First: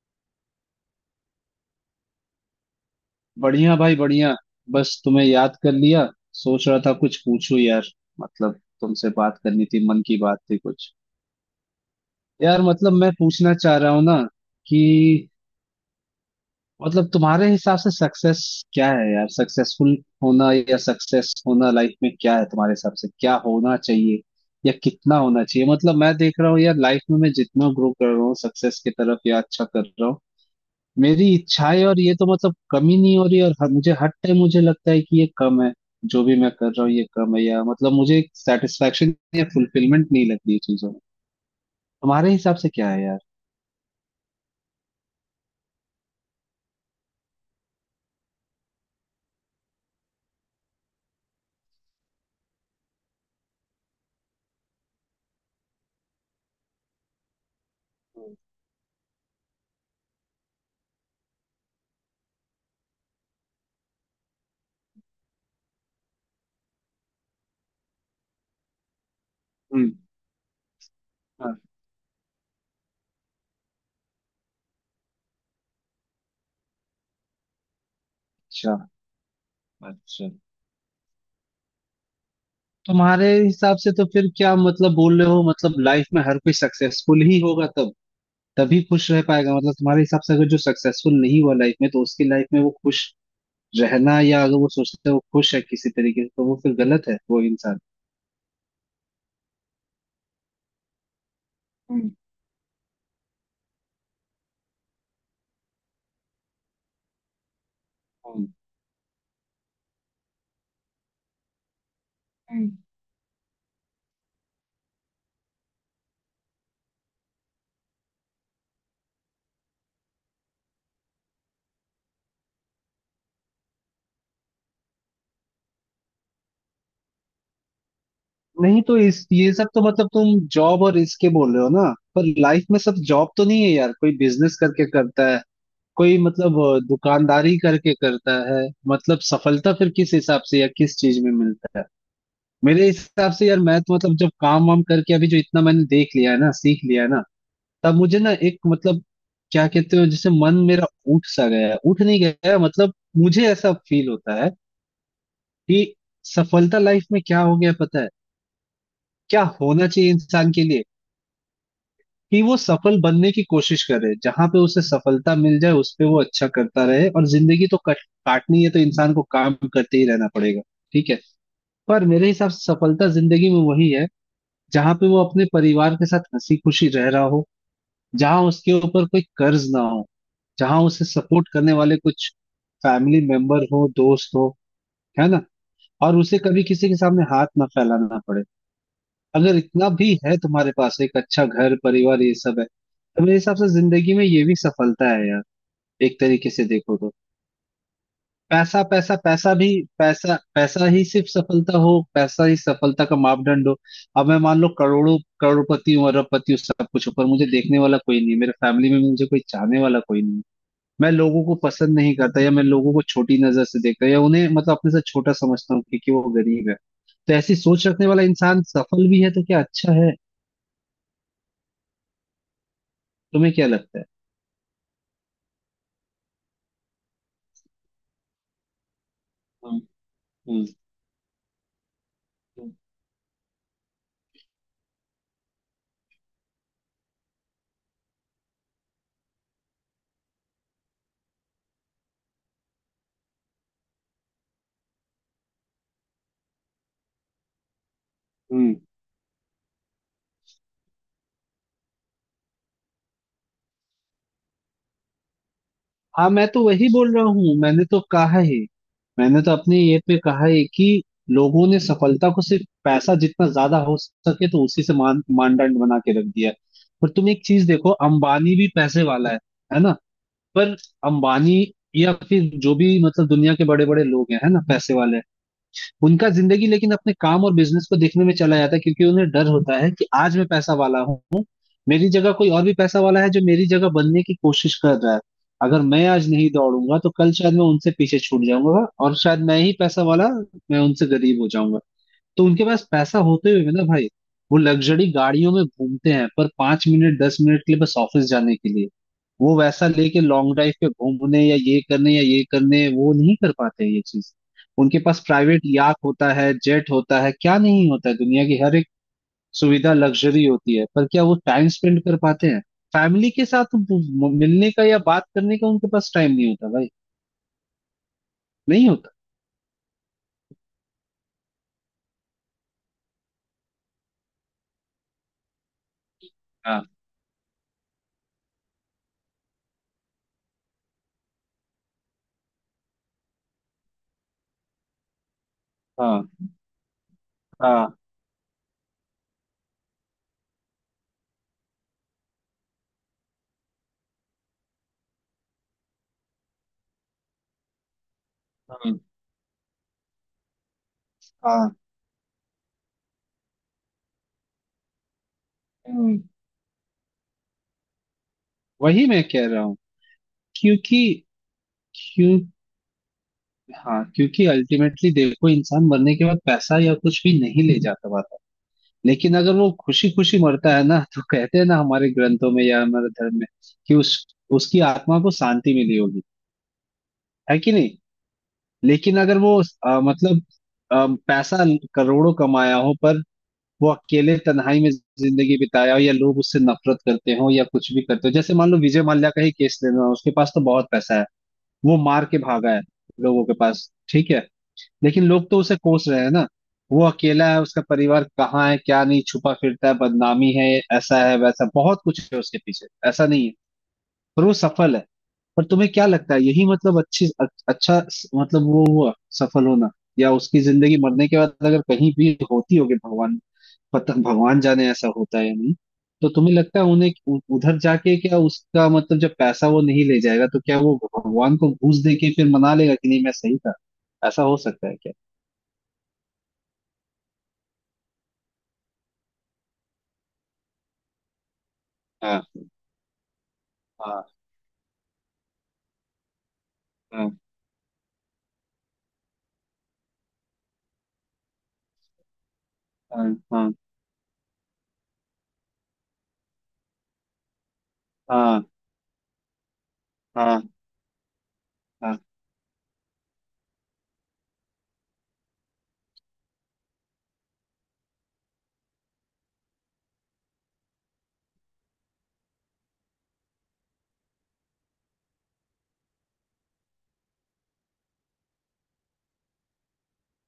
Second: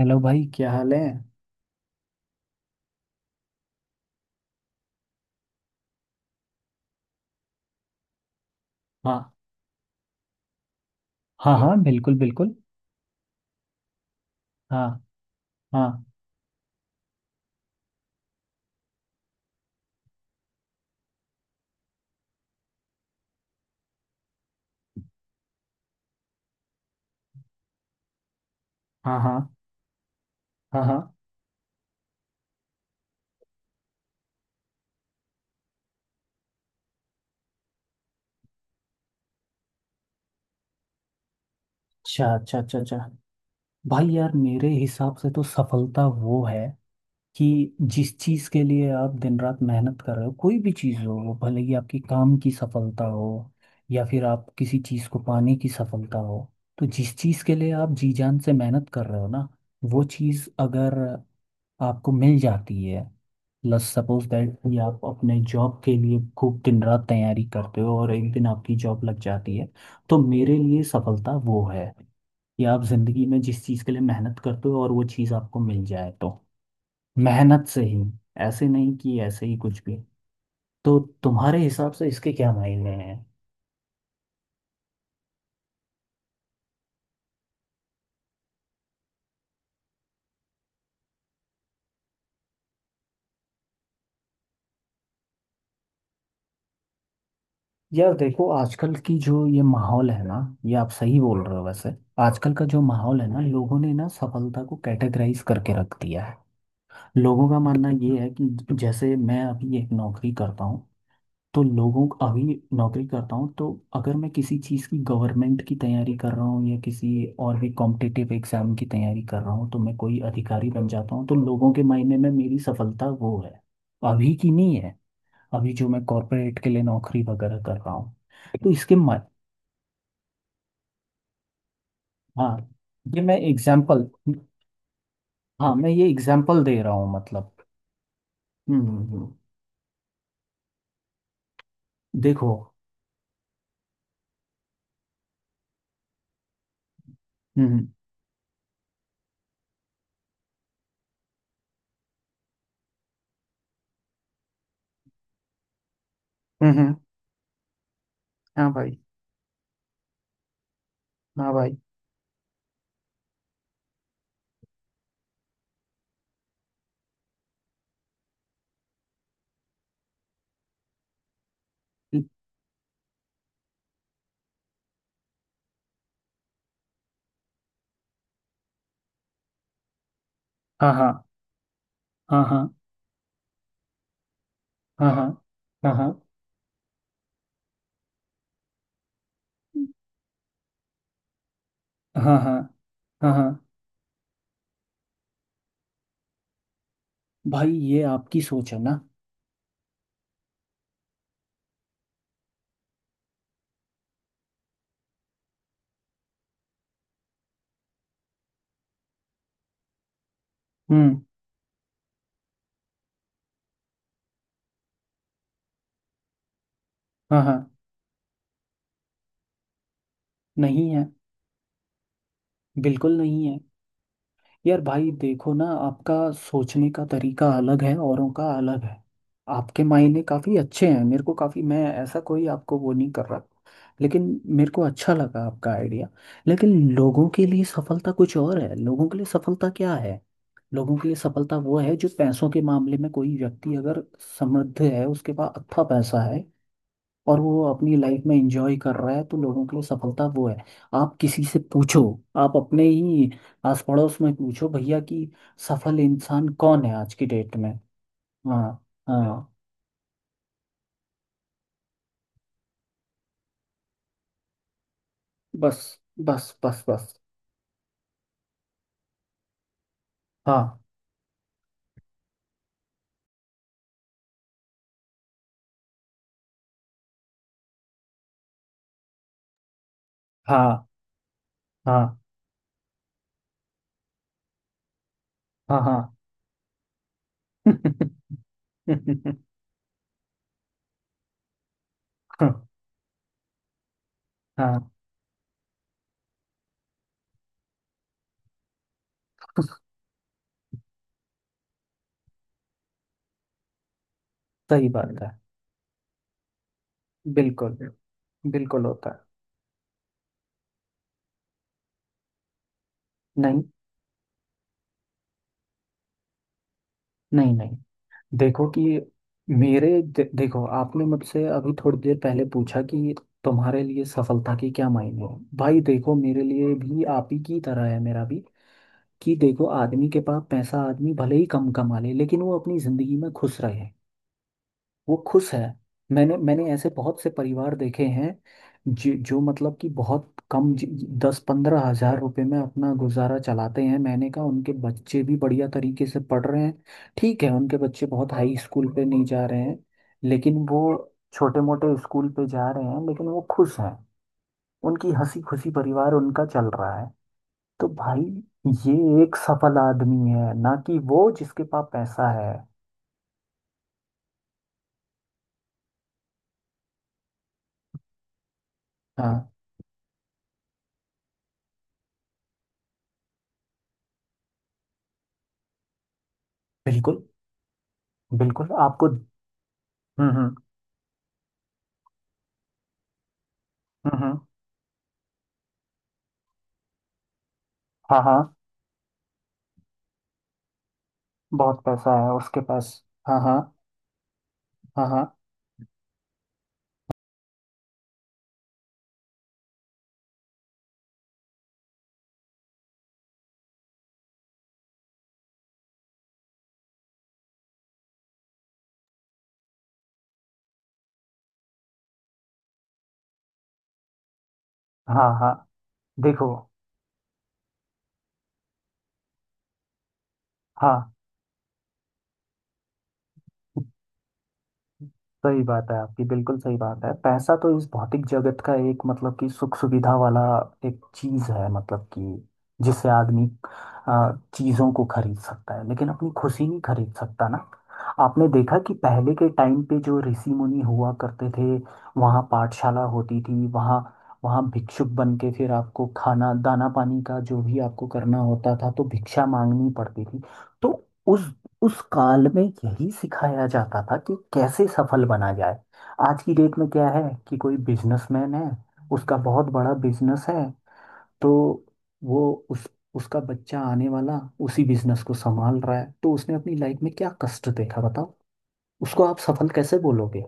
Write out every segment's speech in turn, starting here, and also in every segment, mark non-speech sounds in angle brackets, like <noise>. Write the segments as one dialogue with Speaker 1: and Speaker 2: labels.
Speaker 1: Hello भाई, क्या हाल है।
Speaker 2: बढ़िया भाई बढ़िया। बस तुम्हें याद कर लिया। सोच रहा था कुछ पूछूं यार, मतलब तुमसे
Speaker 1: हाँ,
Speaker 2: बात करनी थी, मन की बात थी कुछ।
Speaker 1: हाँ हाँ, बिल्कुल बिल्कुल।
Speaker 2: यार मतलब मैं पूछना चाह रहा हूँ ना कि
Speaker 1: हाँ हाँ।
Speaker 2: मतलब तुम्हारे हिसाब से सक्सेस क्या है यार? सक्सेसफुल होना या सक्सेस होना लाइफ में क्या है? तुम्हारे हिसाब से क्या होना चाहिए या कितना होना चाहिए? मतलब मैं देख रहा हूँ यार लाइफ में, मैं जितना ग्रो कर रहा हूँ सक्सेस की
Speaker 1: हाँ
Speaker 2: तरफ
Speaker 1: हाँ।
Speaker 2: या अच्छा कर रहा हूँ,
Speaker 1: हाँ हाँ।
Speaker 2: मेरी इच्छाएं और ये तो मतलब कमी नहीं हो रही, और मुझे हर टाइम मुझे लगता है कि ये कम है। जो भी मैं कर रहा हूँ ये कम है, या मतलब मुझे एक सेटिस्फेक्शन या फुलफिलमेंट नहीं लगती ये चीजों में।
Speaker 1: अच्छा
Speaker 2: तुम्हारे हिसाब
Speaker 1: अच्छा,
Speaker 2: से
Speaker 1: अच्छा
Speaker 2: क्या
Speaker 1: अच्छा।
Speaker 2: है यार?
Speaker 1: भाई यार, मेरे हिसाब से तो सफलता वो है कि जिस चीज के लिए आप दिन रात मेहनत कर रहे हो, कोई भी चीज हो, वो भले ही आपकी काम की सफलता हो या फिर आप किसी चीज को पाने की सफलता हो। तो जिस चीज के लिए आप जी जान से मेहनत कर रहे हो ना, वो चीज अगर आपको मिल जाती है। लेट्स सपोज दैट कि आप अपने जॉब के लिए खूब दिन रात तैयारी करते हो और एक दिन आपकी जॉब लग जाती है।
Speaker 2: हम्म।
Speaker 1: तो मेरे लिए सफलता वो है कि आप जिंदगी में जिस चीज के लिए मेहनत करते हो और वो चीज आपको मिल जाए, तो मेहनत से ही। ऐसे
Speaker 2: अच्छा
Speaker 1: नहीं कि ऐसे ही कुछ भी।
Speaker 2: अच्छा।
Speaker 1: तो तुम्हारे हिसाब से इसके क्या मायने हैं।
Speaker 2: तुम्हारे हिसाब से तो फिर क्या मतलब बोल रहे हो? मतलब लाइफ में हर कोई सक्सेसफुल ही होगा तब, तभी खुश रह पाएगा? मतलब तुम्हारे हिसाब से अगर जो सक्सेसफुल नहीं हुआ लाइफ में तो उसकी लाइफ में वो खुश रहना, या अगर वो सोचता है वो खुश है किसी तरीके से तो वो फिर गलत है वो इंसान?
Speaker 1: यार देखो, आजकल की जो ये माहौल है ना, ये आप सही बोल रहे हो वैसे।
Speaker 2: हम्म।
Speaker 1: आजकल का जो माहौल है ना, लोगों ने ना सफलता को कैटेगराइज करके रख दिया है। लोगों का मानना ये है
Speaker 2: हम्म।
Speaker 1: कि जैसे मैं अभी एक नौकरी करता हूँ, तो लोगों को अभी
Speaker 2: हम्म।
Speaker 1: नौकरी करता हूँ तो अगर मैं किसी चीज़ की गवर्नमेंट की तैयारी कर रहा हूँ या किसी और भी कॉम्पिटिटिव एग्जाम की तैयारी कर रहा हूँ तो मैं कोई अधिकारी बन जाता हूँ, तो लोगों के मायने में मेरी सफलता वो है। अभी की नहीं है। अभी जो मैं कॉरपोरेट के लिए नौकरी वगैरह कर रहा हूँ, तो
Speaker 2: नहीं,
Speaker 1: इसके
Speaker 2: तो
Speaker 1: मा...
Speaker 2: इस ये सब तो मतलब तुम जॉब और इसके बोल रहे हो ना, पर
Speaker 1: हाँ,
Speaker 2: लाइफ में सब
Speaker 1: ये
Speaker 2: जॉब
Speaker 1: मैं
Speaker 2: तो नहीं है यार,
Speaker 1: एग्जाम्पल।
Speaker 2: कोई बिजनेस करके करता है,
Speaker 1: हाँ, मैं ये
Speaker 2: कोई मतलब
Speaker 1: एग्जाम्पल दे रहा हूँ,
Speaker 2: दुकानदारी
Speaker 1: मतलब।
Speaker 2: करके करता है। मतलब
Speaker 1: हम्म।
Speaker 2: सफलता फिर किस हिसाब से या किस चीज में मिलता है?
Speaker 1: देखो।
Speaker 2: मेरे हिसाब से यार, मैं तो मतलब जब काम वाम करके अभी जो इतना मैंने देख लिया है ना, सीख लिया है ना,
Speaker 1: हम्म
Speaker 2: तब मुझे ना एक मतलब क्या कहते हो, जैसे मन मेरा उठ सा गया है, उठ नहीं गया है, मतलब मुझे ऐसा फील होता है कि
Speaker 1: हम्म,
Speaker 2: सफलता
Speaker 1: हम्म।
Speaker 2: लाइफ में क्या हो गया पता है?
Speaker 1: हाँ भाई।
Speaker 2: क्या होना चाहिए इंसान के लिए
Speaker 1: हाँ भाई।
Speaker 2: कि वो सफल बनने की कोशिश करे, जहां पे उसे सफलता मिल जाए उस पे वो अच्छा करता रहे, और जिंदगी तो कट काटनी है तो इंसान को काम करते ही रहना पड़ेगा, ठीक है। पर मेरे हिसाब से सफलता जिंदगी में वही है जहां पे वो अपने परिवार के साथ हंसी खुशी रह रहा हो, जहां उसके ऊपर कोई कर्ज ना हो, जहां
Speaker 1: हाँ
Speaker 2: उसे
Speaker 1: हाँ
Speaker 2: सपोर्ट करने वाले कुछ
Speaker 1: हाँ हाँ।
Speaker 2: फैमिली मेंबर हो, दोस्त हो,
Speaker 1: हाँ हाँ।
Speaker 2: है ना,
Speaker 1: हाँ हाँ।
Speaker 2: और उसे कभी किसी के सामने हाथ ना फैलाना पड़े। अगर इतना भी है तुम्हारे पास, एक अच्छा घर परिवार ये
Speaker 1: हाँ हाँ।
Speaker 2: सब है, तो
Speaker 1: हाँ
Speaker 2: मेरे हिसाब
Speaker 1: हाँ।
Speaker 2: से जिंदगी में ये भी सफलता है यार, एक तरीके से देखो तो।
Speaker 1: भाई, ये आपकी सोच है
Speaker 2: पैसा
Speaker 1: ना।
Speaker 2: पैसा पैसा भी, पैसा पैसा ही सिर्फ सफलता हो, पैसा ही सफलता का मापदंड हो? अब मैं मान लो करोड़ों करोड़पति हूँ, अरबपति हूँ, सब कुछ हूँ, पर मुझे देखने वाला कोई नहीं है मेरे फैमिली में, मुझे कोई चाहने वाला कोई नहीं है, मैं
Speaker 1: हम्म।
Speaker 2: लोगों को पसंद नहीं करता, या मैं लोगों को छोटी नजर से देखता हूँ, या उन्हें मतलब अपने से छोटा समझता हूँ क्योंकि वो गरीब है, तो
Speaker 1: हाँ
Speaker 2: ऐसी
Speaker 1: हाँ।
Speaker 2: सोच रखने वाला इंसान सफल भी है तो क्या अच्छा है?
Speaker 1: नहीं है। बिल्कुल नहीं
Speaker 2: तुम्हें
Speaker 1: है।
Speaker 2: क्या लगता है?
Speaker 1: यार भाई, देखो ना, आपका सोचने का तरीका अलग है, औरों का अलग है।
Speaker 2: हम्म।
Speaker 1: आपके मायने काफ़ी
Speaker 2: हम्म।
Speaker 1: अच्छे हैं, मेरे को काफ़ी। मैं ऐसा कोई
Speaker 2: हम्म।
Speaker 1: आपको वो नहीं कर रहा। लेकिन मेरे को अच्छा लगा आपका आइडिया। लेकिन लोगों के लिए सफलता कुछ और है। लोगों के लिए सफलता क्या है। लोगों के लिए सफलता वो है जो पैसों के मामले में कोई व्यक्ति अगर समृद्ध है, उसके पास अच्छा पैसा है और वो अपनी लाइफ में
Speaker 2: हम्म।
Speaker 1: एंजॉय कर रहा है, तो लोगों के लिए सफलता वो है। आप किसी से पूछो। आप अपने ही आस पड़ोस में पूछो, भैया, कि सफल
Speaker 2: हाँ, मैं
Speaker 1: इंसान
Speaker 2: तो
Speaker 1: कौन
Speaker 2: वही
Speaker 1: है
Speaker 2: बोल
Speaker 1: आज
Speaker 2: रहा
Speaker 1: की
Speaker 2: हूँ,
Speaker 1: डेट में।
Speaker 2: मैंने तो कहा है,
Speaker 1: हाँ
Speaker 2: मैंने
Speaker 1: हाँ।
Speaker 2: तो अपने ये पे कहा है कि लोगों ने सफलता को सिर्फ पैसा जितना ज्यादा हो सके तो उसी से मान मानदंड
Speaker 1: बस
Speaker 2: बना के रख
Speaker 1: बस
Speaker 2: दिया है।
Speaker 1: बस
Speaker 2: पर
Speaker 1: बस
Speaker 2: तुम एक चीज देखो, अंबानी भी पैसे वाला है ना, पर
Speaker 1: हाँ
Speaker 2: अंबानी या फिर जो भी मतलब दुनिया के बड़े बड़े लोग हैं, है ना, पैसे वाले हैं, उनका जिंदगी लेकिन अपने काम और बिजनेस को देखने में चला जाता है, क्योंकि उन्हें डर होता है कि आज मैं पैसा
Speaker 1: हाँ।
Speaker 2: वाला हूँ,
Speaker 1: हाँ
Speaker 2: मेरी जगह कोई और भी पैसा वाला है जो मेरी जगह बनने की कोशिश कर रहा है,
Speaker 1: हाँ।
Speaker 2: अगर
Speaker 1: हाँ
Speaker 2: मैं आज नहीं दौड़ूंगा तो कल शायद मैं उनसे पीछे
Speaker 1: <laughs>
Speaker 2: छूट जाऊंगा, और शायद मैं ही पैसा वाला, मैं उनसे गरीब हो जाऊंगा। तो
Speaker 1: हाँ
Speaker 2: उनके पास पैसा होते हुए भी ना भाई, वो
Speaker 1: हाँ।
Speaker 2: लग्जरी गाड़ियों में घूमते हैं पर 5 मिनट 10 मिनट के लिए बस ऑफिस जाने के लिए, वो वैसा लेके लॉन्ग ड्राइव पे घूमने या ये करने वो नहीं कर पाते हैं ये चीज।
Speaker 1: सही
Speaker 2: उनके
Speaker 1: बात
Speaker 2: पास
Speaker 1: है।
Speaker 2: प्राइवेट याक होता है, जेट होता है, क्या
Speaker 1: बिल्कुल।
Speaker 2: नहीं होता है, दुनिया की हर
Speaker 1: बिल्कुल होता है।
Speaker 2: सुविधा लग्जरी होती है, पर क्या वो टाइम स्पेंड कर पाते हैं फैमिली के
Speaker 1: नहीं
Speaker 2: साथ मिलने का या बात करने का? उनके पास टाइम नहीं होता भाई,
Speaker 1: नहीं नहीं। देखो कि
Speaker 2: नहीं होता।
Speaker 1: देखो, आपने मुझसे अभी थोड़ी देर पहले पूछा कि तुम्हारे लिए सफलता के क्या मायने हैं। भाई देखो, मेरे लिए
Speaker 2: हाँ।
Speaker 1: भी आप ही की तरह है। मेरा भी कि देखो, आदमी के पास पैसा, आदमी भले ही कम कमा ले लेकिन वो अपनी जिंदगी में खुश रहे। वो खुश है।
Speaker 2: हाँ
Speaker 1: मैंने मैंने ऐसे बहुत से परिवार
Speaker 2: हाँ।
Speaker 1: देखे हैं जो जो मतलब कि बहुत कम 10-15 हजार रुपए में अपना गुजारा चलाते हैं। मैंने कहा, उनके बच्चे भी बढ़िया तरीके से पढ़ रहे हैं। ठीक है, उनके बच्चे बहुत हाई
Speaker 2: हाँ
Speaker 1: स्कूल पे नहीं जा रहे हैं, लेकिन वो छोटे
Speaker 2: हाँ।
Speaker 1: मोटे स्कूल पे जा रहे हैं, लेकिन वो खुश हैं। उनकी हंसी खुशी परिवार
Speaker 2: हम्म।
Speaker 1: उनका चल रहा है। तो भाई,
Speaker 2: वही
Speaker 1: ये
Speaker 2: मैं
Speaker 1: एक
Speaker 2: कह रहा हूँ,
Speaker 1: सफल आदमी है ना, कि
Speaker 2: क्योंकि
Speaker 1: वो जिसके पास पैसा
Speaker 2: क्यों,
Speaker 1: है।
Speaker 2: हाँ क्योंकि अल्टीमेटली देखो, इंसान मरने के बाद पैसा या कुछ भी नहीं ले जाता पाता, लेकिन
Speaker 1: हाँ।
Speaker 2: अगर वो खुशी खुशी मरता है ना, तो कहते हैं ना हमारे ग्रंथों में या हमारे धर्म में कि उस उसकी आत्मा को शांति मिली होगी,
Speaker 1: बिल्कुल।
Speaker 2: है कि नहीं।
Speaker 1: बिल्कुल आपको।
Speaker 2: लेकिन अगर वो मतलब
Speaker 1: हम्म,
Speaker 2: पैसा करोड़ों कमाया हो, पर वो अकेले
Speaker 1: हम्म।
Speaker 2: तन्हाई में जिंदगी बिताया हो, या लोग उससे नफरत करते हो, या कुछ भी
Speaker 1: हाँ
Speaker 2: करते हो,
Speaker 1: हाँ।
Speaker 2: जैसे मान लो विजय माल्या का ही केस लेना, उसके पास तो बहुत पैसा है,
Speaker 1: बहुत
Speaker 2: वो
Speaker 1: पैसा
Speaker 2: मार
Speaker 1: है
Speaker 2: के
Speaker 1: उसके
Speaker 2: भागा है
Speaker 1: पास। हाँ
Speaker 2: लोगों के
Speaker 1: हाँ।
Speaker 2: पास, ठीक है,
Speaker 1: हाँ
Speaker 2: लेकिन
Speaker 1: हाँ।
Speaker 2: लोग तो उसे कोस रहे हैं ना, वो अकेला है, उसका परिवार कहाँ है, क्या नहीं छुपा फिरता है, बदनामी है, ऐसा है वैसा बहुत कुछ है उसके पीछे, ऐसा नहीं है। पर वो सफल है? पर तुम्हें क्या लगता है यही मतलब अच्छी, अच्छा मतलब वो हुआ सफल होना? या उसकी जिंदगी मरने के बाद अगर कहीं भी होती होगी, भगवान पता, भगवान जाने ऐसा
Speaker 1: हाँ
Speaker 2: होता है
Speaker 1: हाँ।
Speaker 2: या नहीं, तो
Speaker 1: देखो।
Speaker 2: तुम्हें लगता है उन्हें उधर जाके क्या उसका मतलब जब पैसा वो नहीं ले जाएगा तो क्या वो
Speaker 1: हाँ।
Speaker 2: भगवान को घूस दे के फिर मना लेगा कि नहीं मैं सही था? ऐसा हो सकता है क्या?
Speaker 1: सही बात है आपकी। बिल्कुल सही बात है। पैसा तो इस भौतिक जगत का एक, मतलब कि, सुख सुविधा वाला एक चीज है। मतलब
Speaker 2: हाँ
Speaker 1: कि जिससे आदमी
Speaker 2: हाँ।
Speaker 1: चीजों को खरीद सकता है, लेकिन अपनी खुशी नहीं खरीद
Speaker 2: हाँ
Speaker 1: सकता ना। आपने देखा कि पहले के टाइम पे जो ऋषि मुनि हुआ करते थे, वहाँ पाठशाला
Speaker 2: हाँ।
Speaker 1: होती थी।
Speaker 2: हाँ
Speaker 1: वहाँ वहाँ भिक्षुक बन के फिर आपको खाना दाना पानी का जो भी आपको करना
Speaker 2: हाँ।
Speaker 1: होता था, तो भिक्षा मांगनी पड़ती थी।
Speaker 2: हाँ
Speaker 1: तो उस
Speaker 2: हाँ।
Speaker 1: काल में यही सिखाया जाता था कि कैसे सफल बना जाए। आज की डेट में क्या है, कि कोई बिजनेसमैन है, उसका बहुत बड़ा बिजनेस है, तो वो उस उसका बच्चा आने वाला उसी बिजनेस को संभाल रहा है, तो उसने अपनी लाइफ में क्या कष्ट देखा, बताओ। उसको आप सफल कैसे बोलोगे।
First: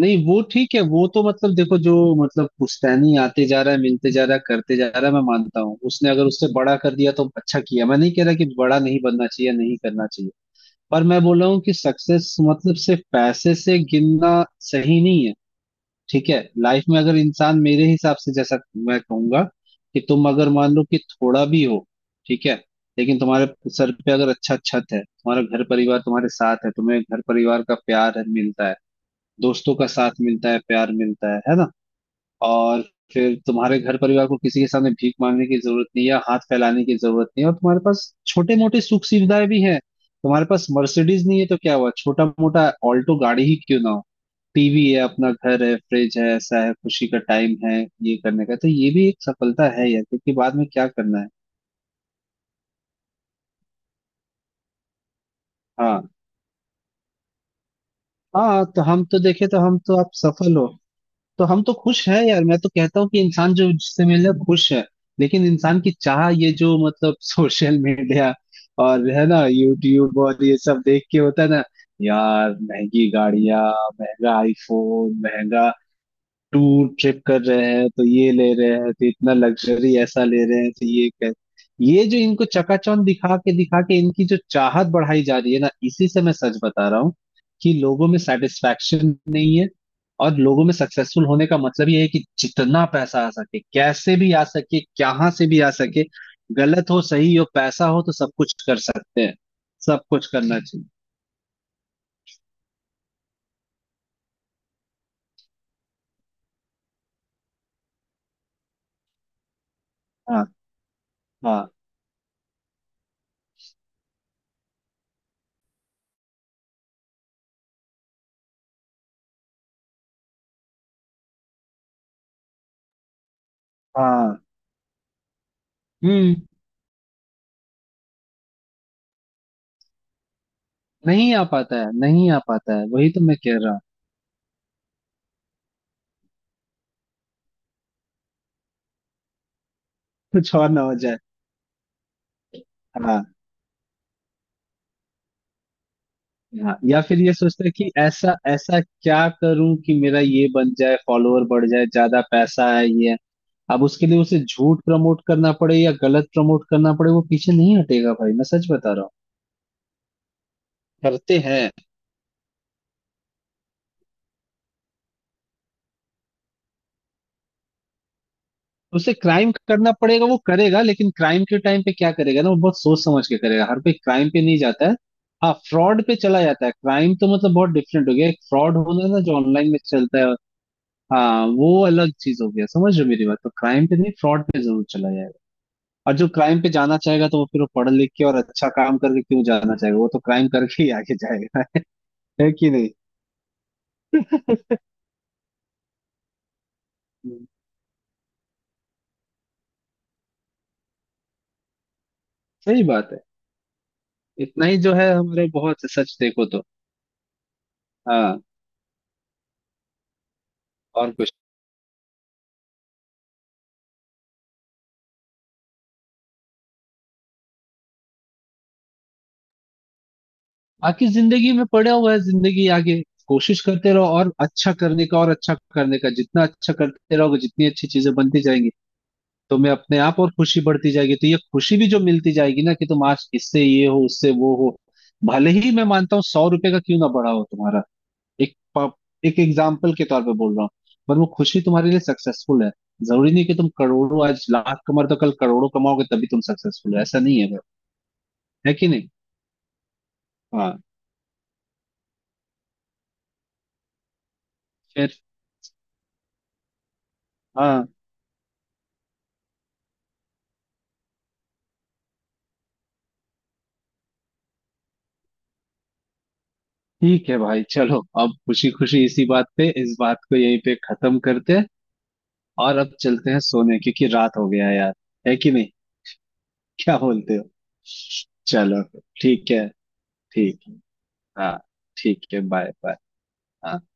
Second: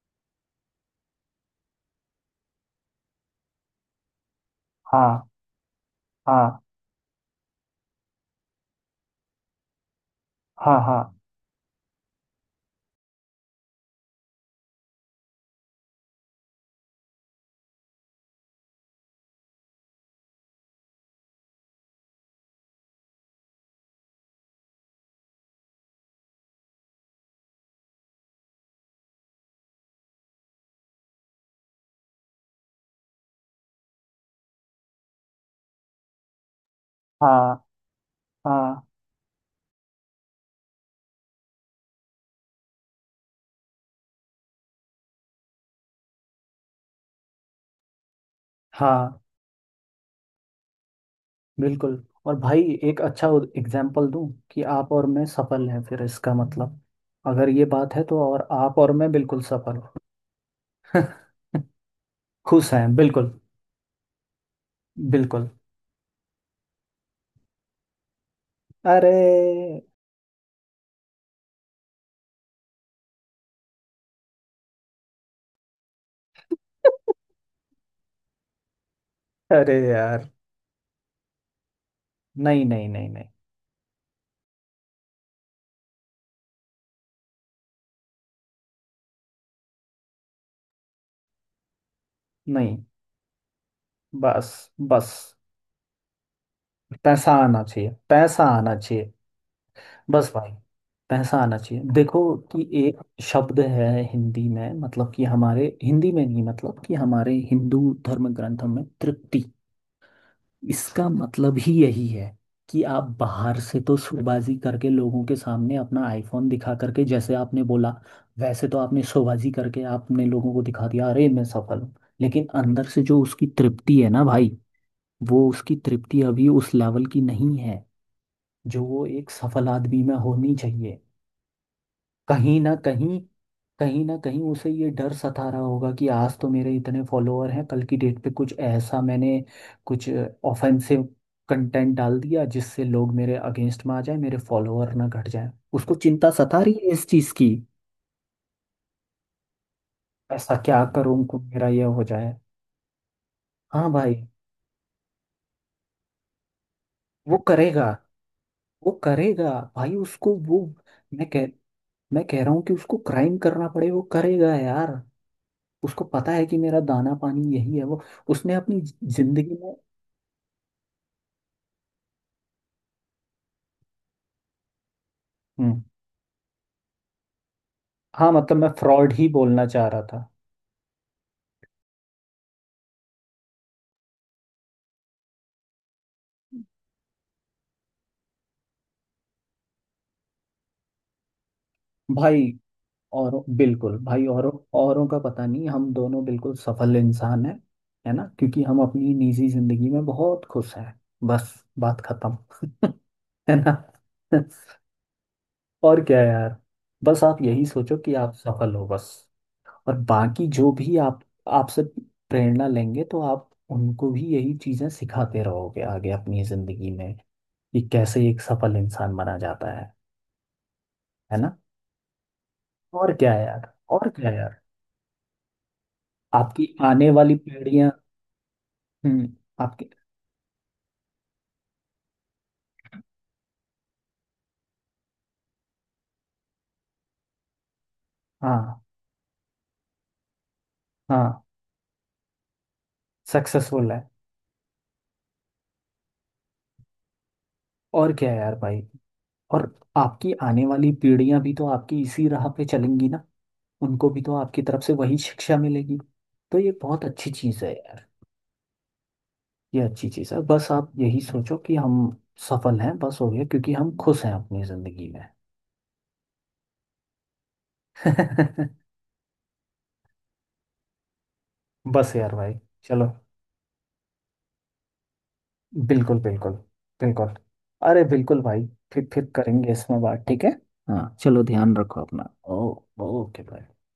Speaker 2: नहीं वो ठीक है, वो तो मतलब देखो, जो मतलब पुश्तैनी आते जा रहा है, मिलते जा रहा है, करते जा रहा है, मैं
Speaker 1: हाँ
Speaker 2: मानता हूँ, उसने अगर उससे
Speaker 1: हाँ।
Speaker 2: बड़ा कर दिया तो अच्छा किया, मैं नहीं कह रहा कि बड़ा नहीं बनना चाहिए, नहीं करना चाहिए।
Speaker 1: हाँ हाँ।
Speaker 2: पर मैं बोल रहा हूँ कि सक्सेस मतलब सिर्फ पैसे से गिनना सही नहीं है, ठीक है। लाइफ में अगर इंसान मेरे हिसाब से, जैसा मैं कहूंगा कि तुम अगर मान लो कि थोड़ा भी हो, ठीक है, लेकिन तुम्हारे सर पे अगर अच्छा छत है, तुम्हारा घर परिवार तुम्हारे साथ है, तुम्हें घर परिवार का प्यार है मिलता है, दोस्तों का साथ मिलता है, प्यार मिलता है ना, और फिर तुम्हारे घर परिवार को किसी के सामने भीख मांगने की जरूरत नहीं है या हाथ फैलाने की जरूरत नहीं है, और
Speaker 1: हाँ
Speaker 2: तुम्हारे पास छोटे मोटे
Speaker 1: हाँ।
Speaker 2: सुख सुविधाएं भी हैं, तुम्हारे पास मर्सिडीज नहीं है तो क्या हुआ, छोटा मोटा ऑल्टो गाड़ी ही क्यों ना हो, टीवी है, अपना घर है, फ्रिज है, ऐसा है, खुशी का टाइम है, ये करने का, तो ये भी
Speaker 1: हाँ,
Speaker 2: एक सफलता है यार, क्योंकि बाद में क्या करना है।
Speaker 1: बिल्कुल। और भाई, एक अच्छा एग्जाम्पल दूं कि आप और मैं सफल हैं, फिर
Speaker 2: हाँ
Speaker 1: इसका मतलब, अगर ये बात है तो, और
Speaker 2: हाँ,
Speaker 1: आप
Speaker 2: तो
Speaker 1: और
Speaker 2: हम
Speaker 1: मैं
Speaker 2: तो
Speaker 1: बिल्कुल
Speaker 2: देखे तो, हम
Speaker 1: सफल।
Speaker 2: तो आप सफल हो तो हम
Speaker 1: <laughs>
Speaker 2: तो खुश है यार। मैं तो
Speaker 1: खुश हैं
Speaker 2: कहता हूँ कि
Speaker 1: बिल्कुल।
Speaker 2: इंसान जो जिससे मिल रहा है खुश है। लेकिन
Speaker 1: बिल्कुल।
Speaker 2: इंसान की चाह ये जो मतलब <laughs> सोशल मीडिया और है ना,
Speaker 1: अरे।
Speaker 2: यूट्यूब और ये सब देख के होता है ना यार, महंगी गाड़ियां, महंगा आईफोन, महंगा टूर ट्रिप कर रहे हैं, तो ये ले रहे हैं, तो इतना
Speaker 1: अरे
Speaker 2: लग्जरी ऐसा
Speaker 1: यार।
Speaker 2: ले रहे हैं, तो ये कर, ये जो इनको
Speaker 1: नहीं नहीं
Speaker 2: चकाचौंध
Speaker 1: नहीं नहीं
Speaker 2: दिखा के इनकी जो चाहत बढ़ाई जा रही है ना, इसी से मैं सच बता रहा हूँ कि लोगों में सेटिस्फैक्शन नहीं है, और लोगों में सक्सेसफुल होने का मतलब ये है कि
Speaker 1: नहीं।
Speaker 2: जितना पैसा आ सके, कैसे भी आ
Speaker 1: बस
Speaker 2: सके, कहाँ
Speaker 1: बस।
Speaker 2: से भी आ सके, गलत हो
Speaker 1: पैसा
Speaker 2: सही हो
Speaker 1: आना
Speaker 2: पैसा
Speaker 1: चाहिए,
Speaker 2: हो तो सब
Speaker 1: पैसा
Speaker 2: कुछ
Speaker 1: आना
Speaker 2: कर
Speaker 1: चाहिए।
Speaker 2: सकते हैं, सब कुछ
Speaker 1: बस भाई,
Speaker 2: करना चाहिए।
Speaker 1: पैसा आना चाहिए। देखो कि एक शब्द है हिंदी में, मतलब कि हमारे हिंदी में नहीं, मतलब कि हमारे हिंदू धर्म ग्रंथों में, तृप्ति।
Speaker 2: हाँ
Speaker 1: इसका मतलब
Speaker 2: हाँ।
Speaker 1: ही यही है कि आप बाहर से तो शोबाजी करके लोगों के सामने अपना आईफोन दिखा करके, जैसे आपने बोला, वैसे तो आपने शोबाजी करके आपने लोगों को दिखा दिया, अरे मैं सफल हूँ। लेकिन अंदर से जो उसकी तृप्ति है ना
Speaker 2: हाँ।
Speaker 1: भाई, वो उसकी तृप्ति
Speaker 2: हम्म।
Speaker 1: अभी उस लेवल की नहीं है जो वो एक सफल आदमी में होनी चाहिए।
Speaker 2: नहीं आ पाता है, नहीं आ
Speaker 1: कहीं ना
Speaker 2: पाता है, वही
Speaker 1: कहीं,
Speaker 2: तो मैं कह रहा हूँ।
Speaker 1: कहीं ना कहीं उसे ये डर सता रहा होगा कि आज तो मेरे इतने फॉलोअर हैं, कल की डेट पे कुछ ऐसा मैंने कुछ
Speaker 2: कुछ और ना हो
Speaker 1: ऑफेंसिव
Speaker 2: जाए।
Speaker 1: कंटेंट डाल दिया, जिससे लोग
Speaker 2: हाँ
Speaker 1: मेरे अगेंस्ट में आ जाए, मेरे फॉलोअर ना घट जाए। उसको चिंता सता रही
Speaker 2: हाँ,
Speaker 1: है
Speaker 2: या
Speaker 1: इस
Speaker 2: फिर
Speaker 1: चीज
Speaker 2: ये
Speaker 1: की।
Speaker 2: सोचते हैं कि ऐसा ऐसा क्या करूं कि मेरा ये
Speaker 1: ऐसा
Speaker 2: बन
Speaker 1: क्या
Speaker 2: जाए,
Speaker 1: करूं को
Speaker 2: फॉलोअर बढ़
Speaker 1: मेरा ये
Speaker 2: जाए,
Speaker 1: हो
Speaker 2: ज्यादा
Speaker 1: जाए।
Speaker 2: पैसा है ये है। अब
Speaker 1: हाँ
Speaker 2: उसके
Speaker 1: भाई।
Speaker 2: लिए उसे झूठ प्रमोट करना पड़े या गलत प्रमोट करना पड़े वो
Speaker 1: वो
Speaker 2: पीछे नहीं
Speaker 1: करेगा,
Speaker 2: हटेगा भाई, मैं सच
Speaker 1: वो
Speaker 2: बता रहा हूँ।
Speaker 1: करेगा भाई। उसको वो मैं
Speaker 2: करते
Speaker 1: कह
Speaker 2: हैं।
Speaker 1: मैं कह रहा हूँ कि उसको क्राइम करना पड़े वो करेगा यार। उसको पता है कि मेरा दाना पानी यही है। वो उसने अपनी
Speaker 2: उसे क्राइम
Speaker 1: जिंदगी में।
Speaker 2: करना पड़ेगा वो करेगा, लेकिन क्राइम के टाइम पे क्या करेगा ना, वो बहुत सोच समझ के करेगा, हर कोई क्राइम पे नहीं जाता है। हाँ,
Speaker 1: हम्म।
Speaker 2: फ्रॉड पे चला जाता है, क्राइम तो मतलब बहुत डिफरेंट हो गया,
Speaker 1: हाँ,
Speaker 2: एक
Speaker 1: मतलब मैं
Speaker 2: फ्रॉड होना है
Speaker 1: फ्रॉड
Speaker 2: ना
Speaker 1: ही
Speaker 2: जो
Speaker 1: बोलना
Speaker 2: ऑनलाइन में
Speaker 1: चाह रहा
Speaker 2: चलता
Speaker 1: था।
Speaker 2: है। हाँ, वो अलग चीज हो गया, समझ रहे हो मेरी बात, तो क्राइम पे नहीं फ्रॉड पे जरूर चला जाएगा, और जो क्राइम पे जाना चाहेगा तो वो फिर वो पढ़ लिख के और अच्छा काम करके क्यों जाना चाहेगा, वो तो क्राइम करके ही आगे जाएगा <laughs>
Speaker 1: भाई
Speaker 2: है कि नहीं?
Speaker 1: और बिल्कुल भाई, और
Speaker 2: <laughs>
Speaker 1: औरों का पता नहीं, हम दोनों बिल्कुल सफल इंसान
Speaker 2: हम्म।
Speaker 1: हैं, है ना, क्योंकि हम अपनी निजी जिंदगी में बहुत खुश हैं। बस, बात खत्म।
Speaker 2: सही बात है,
Speaker 1: है ना।
Speaker 2: इतना ही
Speaker 1: <laughs>
Speaker 2: जो है हमारे, बहुत है,
Speaker 1: और
Speaker 2: सच
Speaker 1: क्या
Speaker 2: देखो
Speaker 1: यार,
Speaker 2: तो।
Speaker 1: बस आप यही सोचो कि आप
Speaker 2: हाँ।
Speaker 1: सफल हो, बस। और बाकी जो भी
Speaker 2: और
Speaker 1: आप,
Speaker 2: कुछ
Speaker 1: आपसे प्रेरणा लेंगे तो आप उनको भी यही चीजें सिखाते रहोगे आगे अपनी जिंदगी में, कि कैसे एक सफल इंसान बना जाता है।
Speaker 2: बाकी
Speaker 1: है
Speaker 2: जिंदगी
Speaker 1: ना।
Speaker 2: में पड़ा हुआ है, जिंदगी आगे।
Speaker 1: और क्या है
Speaker 2: कोशिश
Speaker 1: यार,
Speaker 2: करते रहो
Speaker 1: और क्या
Speaker 2: और
Speaker 1: है यार।
Speaker 2: अच्छा करने का, और अच्छा करने का, जितना
Speaker 1: आपकी
Speaker 2: अच्छा
Speaker 1: आने
Speaker 2: करते
Speaker 1: वाली
Speaker 2: रहोगे जितनी अच्छी
Speaker 1: पीढ़ियां।
Speaker 2: चीजें बनती जाएंगी,
Speaker 1: हम्म।
Speaker 2: तुम्हें
Speaker 1: आपकी।
Speaker 2: अपने आप और खुशी बढ़ती जाएगी, तो ये खुशी भी जो मिलती जाएगी ना कि तुम आज इससे ये हो उससे वो हो, भले ही मैं मानता हूँ 100 रुपए का क्यों ना बढ़ा हो तुम्हारा, एक
Speaker 1: हाँ
Speaker 2: प- एक एग्जाम्पल के तौर पे बोल रहा हूँ, पर वो
Speaker 1: हाँ।
Speaker 2: खुशी तुम्हारे लिए सक्सेसफुल है। जरूरी नहीं कि तुम
Speaker 1: सक्सेसफुल है।
Speaker 2: करोड़ों आज, लाख कमाओ तो कल करोड़ों कमाओगे तभी तुम सक्सेसफुल हो, ऐसा नहीं है भाई,
Speaker 1: और क्या है यार
Speaker 2: है
Speaker 1: भाई,
Speaker 2: कि नहीं?
Speaker 1: और आपकी आने
Speaker 2: हाँ।
Speaker 1: वाली पीढ़ियां भी तो आपकी इसी राह पे चलेंगी ना। उनको भी तो आपकी तरफ से
Speaker 2: फिर।
Speaker 1: वही शिक्षा मिलेगी। तो ये बहुत अच्छी चीज़ है
Speaker 2: हाँ।
Speaker 1: यार। ये अच्छी चीज़ है। बस आप यही सोचो कि हम सफल हैं, बस हो गया, क्योंकि हम खुश हैं अपनी ज़िंदगी में।
Speaker 2: ठीक है भाई, चलो अब खुशी खुशी इसी बात पे इस बात को यहीं पे खत्म करते हैं,
Speaker 1: <laughs> बस यार भाई,
Speaker 2: और अब
Speaker 1: चलो।
Speaker 2: चलते हैं सोने क्योंकि रात हो गया है यार, है कि नहीं,
Speaker 1: बिल्कुल बिल्कुल।
Speaker 2: क्या
Speaker 1: बिल्कुल।
Speaker 2: बोलते हो?
Speaker 1: अरे बिल्कुल भाई।
Speaker 2: चलो।
Speaker 1: फिर
Speaker 2: ठीक है।
Speaker 1: करेंगे इसमें बात, ठीक है।
Speaker 2: ठीक है।
Speaker 1: हाँ चलो,
Speaker 2: हाँ
Speaker 1: ध्यान रखो
Speaker 2: ठीक
Speaker 1: अपना।
Speaker 2: है। बाय।
Speaker 1: ओ। ओके भाई।
Speaker 2: बाय।